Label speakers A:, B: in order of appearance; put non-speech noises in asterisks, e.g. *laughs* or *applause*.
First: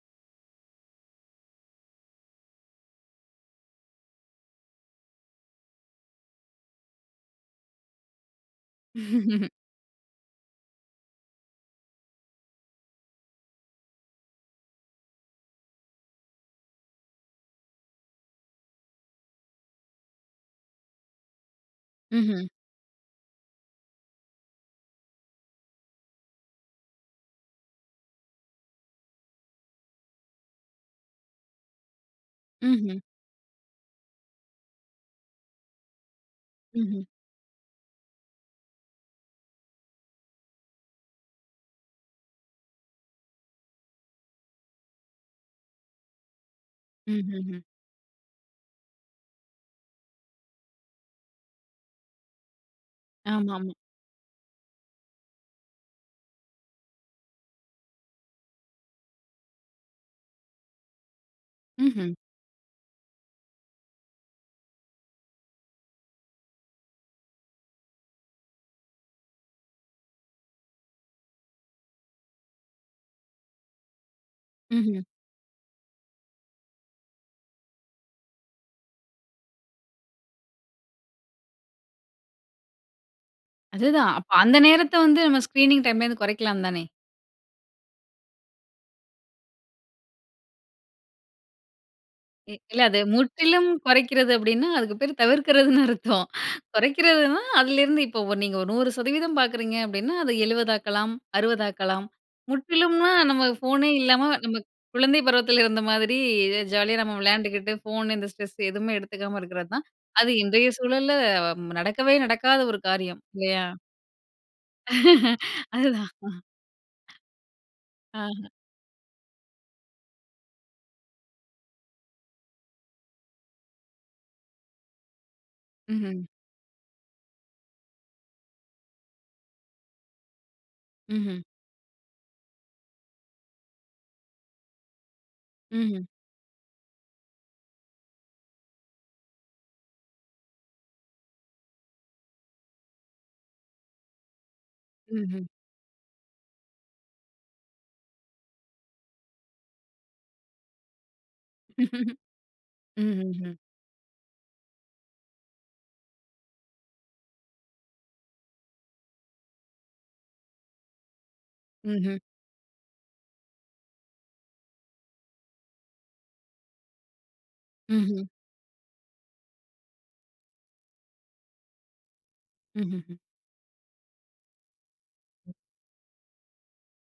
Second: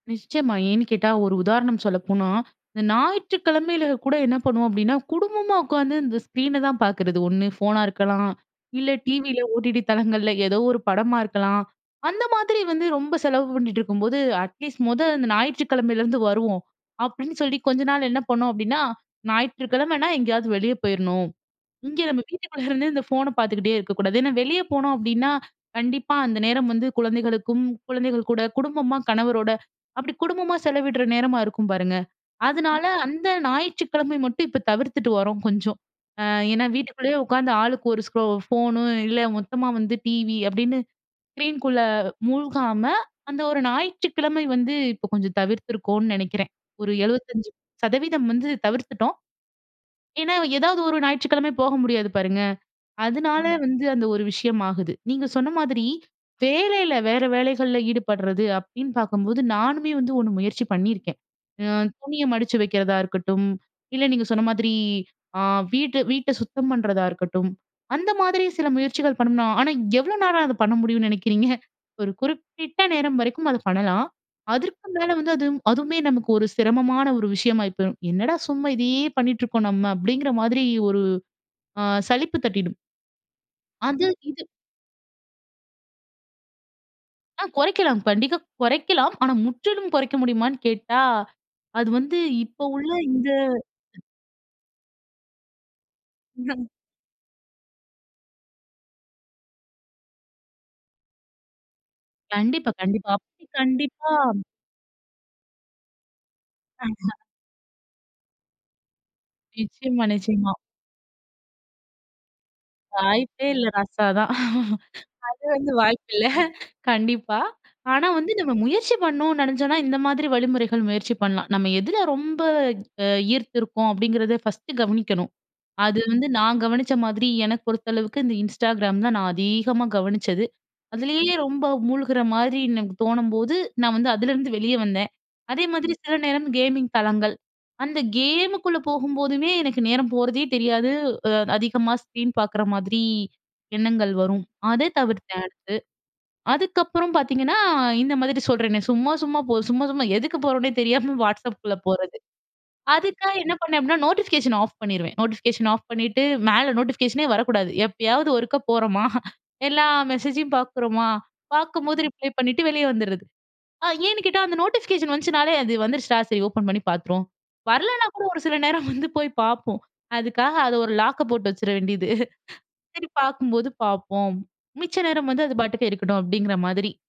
A: நிச்சியமா. ஏன்னு கேட்டா, ஒரு உதாரணம் சொல்லப்போனா இந்த ஞாயிற்றுக்கிழமையில கூட என்ன பண்ணுவோம் அப்டின்னா குடும்பமா உட்காந்து இந்த ஸ்க்ரீன தான் பார்க்குறது ஒண்ணு ஃபோனா இருக்கலாம் இல்ல டிவியில
B: *laughs*
A: OTT தளங்கள்ல ஏதோ ஒரு படமா இருக்கலாம். அந்த மாதிரி வந்து ரொம்ப செலவு பண்ணிட்டு இருக்கும்போது அட்லீஸ்ட் மொத இந்த ஞாயிற்றுக்கிழமையிலேருந்து வருவோம் அப்டின்னு சொல்லி கொஞ்ச நாள் என்ன பண்ணோம் அப்டின்னா, ஞாயிற்றுக்கிழமனா எங்கேயாவது வெளியே பேயிருணும். இங்கே *chuckles* நம்ம
B: ம்ஹ்ம்.
A: வீட்டுக்குள்ள இருந்தே இந்த ஃபோன பார்த்துக்கிட்டே இருக்கக்கூடாது. ஏன்னா, வெளியே போனோம் அப்டின்னா, கண்டிப்பா அந்த நேரம் வந்து குழந்தைகளுக்கும், குழந்தைகள் கூட குடும்பமா கணவரோட. அப்டி குடும்பமா செலவிடுற நேரமா இருக்கும் பாருங்க. அதுனால
B: ம்ஹ்ம்.
A: அந்த ஞாயிற்றுக்கிழமை மட்டும் இப்ப தவிர்த்துட்டு வரோம் கொஞ்சம். ஆ ஏன்னா,
B: ம்ஹ்ம்.
A: வீட்டுக்குள்ளேயே உட்காந்து ஆளுக்கு ஒரு ஸ்க்ரோ ஃபோனு இல்ல மொத்தமா வந்து டிவி அப்டின்னு ஸ்க்ரீன்குள்ள மூழ்காம அந்த ஒரு ஞாயிற்றுக்கிழமை வந்து இப்போ கொஞ்சம் தவிர்த்துக்கோன்னு நெனைக்கிறேன் ஒரு எழுபத்தஞ்சு
B: ம்ஹ்ஹ்ம்.
A: சதவீதம் வந்து தவிர்த்துட்டோம். ஏன்னா, ஏதாவது ஒரு ஞாயிற்றுக்கிழமை போக முடியாது பாருங்க. அதனால
B: ஆமாமா.
A: வந்து அந்த ஒரு விஷயம் ஆகுது. நீங்க சொன்ன மாதிரி வேலையில வேற வேலைகள்ல ஈடுபடுறது அப்டின்னு பார்க்கும்போது நானுமே வந்து ஒண்ணு முயற்சி பண்ணியிருக்கேன். ஆ
B: ம்ஹ்ம்.
A: துணிய மடிச்சு வைக்கிறதா இருக்கட்டும் இல்ல நீங்க சொன்ன மாதிரி ஆ வீட்டு வீட்ட சுத்தம் பண்றதா இருக்கட்டும். அந்த மாதிரி சில முயற்சிகள் பண்ணனா ஆனா, எவ்வளோ நேரம் அத பண்ண முடியும்னு *chuckles* நெனைக்கிறீங்க. ஒரு குறிப்பிட்ட நேரம் வரைக்கும் அத பண்ணலாம். அதற்கு
B: ம்ஹ்ம்.
A: மேல வந்து அது அதுவுமே நமக்கு ஒரு சிரமமான ஒரு விஷயமா இப்ப என்னடா! சும்மா இதையே பண்ணிட்டுருக்கோம் நம்ம அப்டிங்கிற மாதிரி ஒரு ஆ சலிப்பு தட்டிடும். அது,
B: அதுதான் அப்ப
A: இது
B: அந்த நேரத்த வந்து ஸ்கிரீனிங் டைம்ல வந்து கொறைக்கலாம் தானே?
A: ஆ குறைக்கலாம், கண்டிக்க குறைக்கலாம். ஆனா, முற்றிலும் குறைக்க முடியுமான்னு கேட்டா. அது வந்து
B: இ
A: இப்போ
B: இல்ல
A: உள்ள
B: அது
A: இந்த
B: முற்றிலும் கொறைக்கிறது அப்டின்னா, அதுக்கு பேர் *chuckles* தவிர்க்கிறதுன்னு அர்த்தம்
A: *chuckles*
B: குறைக்கிறதுனா அதிலேருந்து இப்போ நீங்க 100% பார்க்குறீங்க அப்டின்னா அத 70 ஆக்கலாம் 60 அக்கலாம்
A: கண்டிப்பா, கண்டிப்பா.
B: முற்றிலும்னா நம்ம
A: அப்டி
B: ஃபோனே
A: கண்டிப்பா.
B: இல்லாம நம்ம *chuckles* குழந்தை பருவத்தில இருந்த மாதிரி ஜாலியா நம்ம
A: *unintelligible*
B: விளையாண்டுகிட்டு ஃபோன் இந்த ஸ்ட்ரெஸ் எதுமே எடுத்துக்காம இருக்கிறது தான்
A: *chuckles* நிச்சியமா,
B: அது
A: நிச்சியமா.
B: இன்றைய சூழல்ல நடக்கவே நடக்காத ஒரு காரியம்
A: "வாய்ப்பே
B: இல்லையா?
A: இல்ல ரஸா தான்" அது
B: *laughs*
A: வந்து
B: அதுதான்.
A: வாய்ப்பு இல்ல.
B: அ
A: கண்டிப்பா, ஆனா,
B: ஆ.
A: வந்து நம்ம முயற்சி பண்ணனோம் நெனைச்சோம்னா இந்த மாதிரி வழிமுறைகள் முயற்சி பண்ணலாம். நம்ம எதில ரொம்ப அ ஈர்த்து இருக்கோம் அப்டிங்கிறத ஃபர்ஸ்ட்டு கவனிக்கணும். அது
B: ம்ஹ்ம்.
A: வந்து நான் கவனிச்ச மாதிரி எனக்கு பொறுத்த அளவுக்கு இந்த Instagram தான் நான் அது அதிகமா கவனிச்சது. அதுலேயே
B: ம்ஹ்ம்.
A: ரொம்ப மூழ்குற மாதிரி எனக்கு தோணும்போது நான் வந்து அதுலேருந்து வெளியே வந்தேன். அதே மாதிரி
B: ம்.
A: சில நேரம் கேமிங் தலங்கள். அந்த கேமுக்குள்ள போகும்போதுமே எனக்கு நேரம் போறதே தெரியாது அ அதிகமா ஸ்க்ரீன் பார்க்குற மாதிரி எண்ணங்கள் வரும். அத தவிர்த்தேன்
B: ம்ஹ்ம்.
A: அடுத்து. அதுக்கப்புறம் பார்த்தீங்கன்னா இந்த மாதிரி சொல்றேனே சும்மா, சும்மா போ சும்மா, சும்மா. எதுக்கு போறோம்னே தெரியாம Whatsappக்குள்ள போறது.
B: *laughs*
A: அதுக்காக என்ன
B: ம்ஹ்ஹ்ம்.
A: பண்ணேன் அப்டின்னா நோட்டிஃபிகேஷன் ஆஃப் பண்ணிருவேன். நோட்டிஃபிகேஷன் ஆஃப் பண்ணிட்டு மேல நோட்டிஃபிகேஷனே வரக்கூடாது எப்பயாவது ஒருக்கா *chuckles* போறோமா எல்லா மெசேஜும் பார்க்குறோமா பார்க்கும்போது
B: ம்ஹ்ம்.
A: ரிப்ளை பண்ணிட்டு வெளியே வந்துறது. அ ஏன்னு கேட்டா, அந்த நோட்டிஃபிகேஷன் வந்துச்சுனாலே அது வந்துடுச்சுடா, சரி ஓப்பன் பண்ணி பார்த்துரோம் வரலனா
B: ம்ஹ்ம்.
A: கூட ஒரு சில *chuckles* நேரம் வந்து போய் பார்ப்போம். அதுக்காக அத ஒரு லாக்க போட்டு *chuckles* வச்சிர வேண்டியது. சரி
B: ம்ஹ்ஹ்ம்.
A: பார்க்கும்போது பார்ப்போம் மிச்ச நேரம் வந்து அது பாட்டுக்கு இருக்கட்டுணும் அப்டிங்கிற மாதிரி.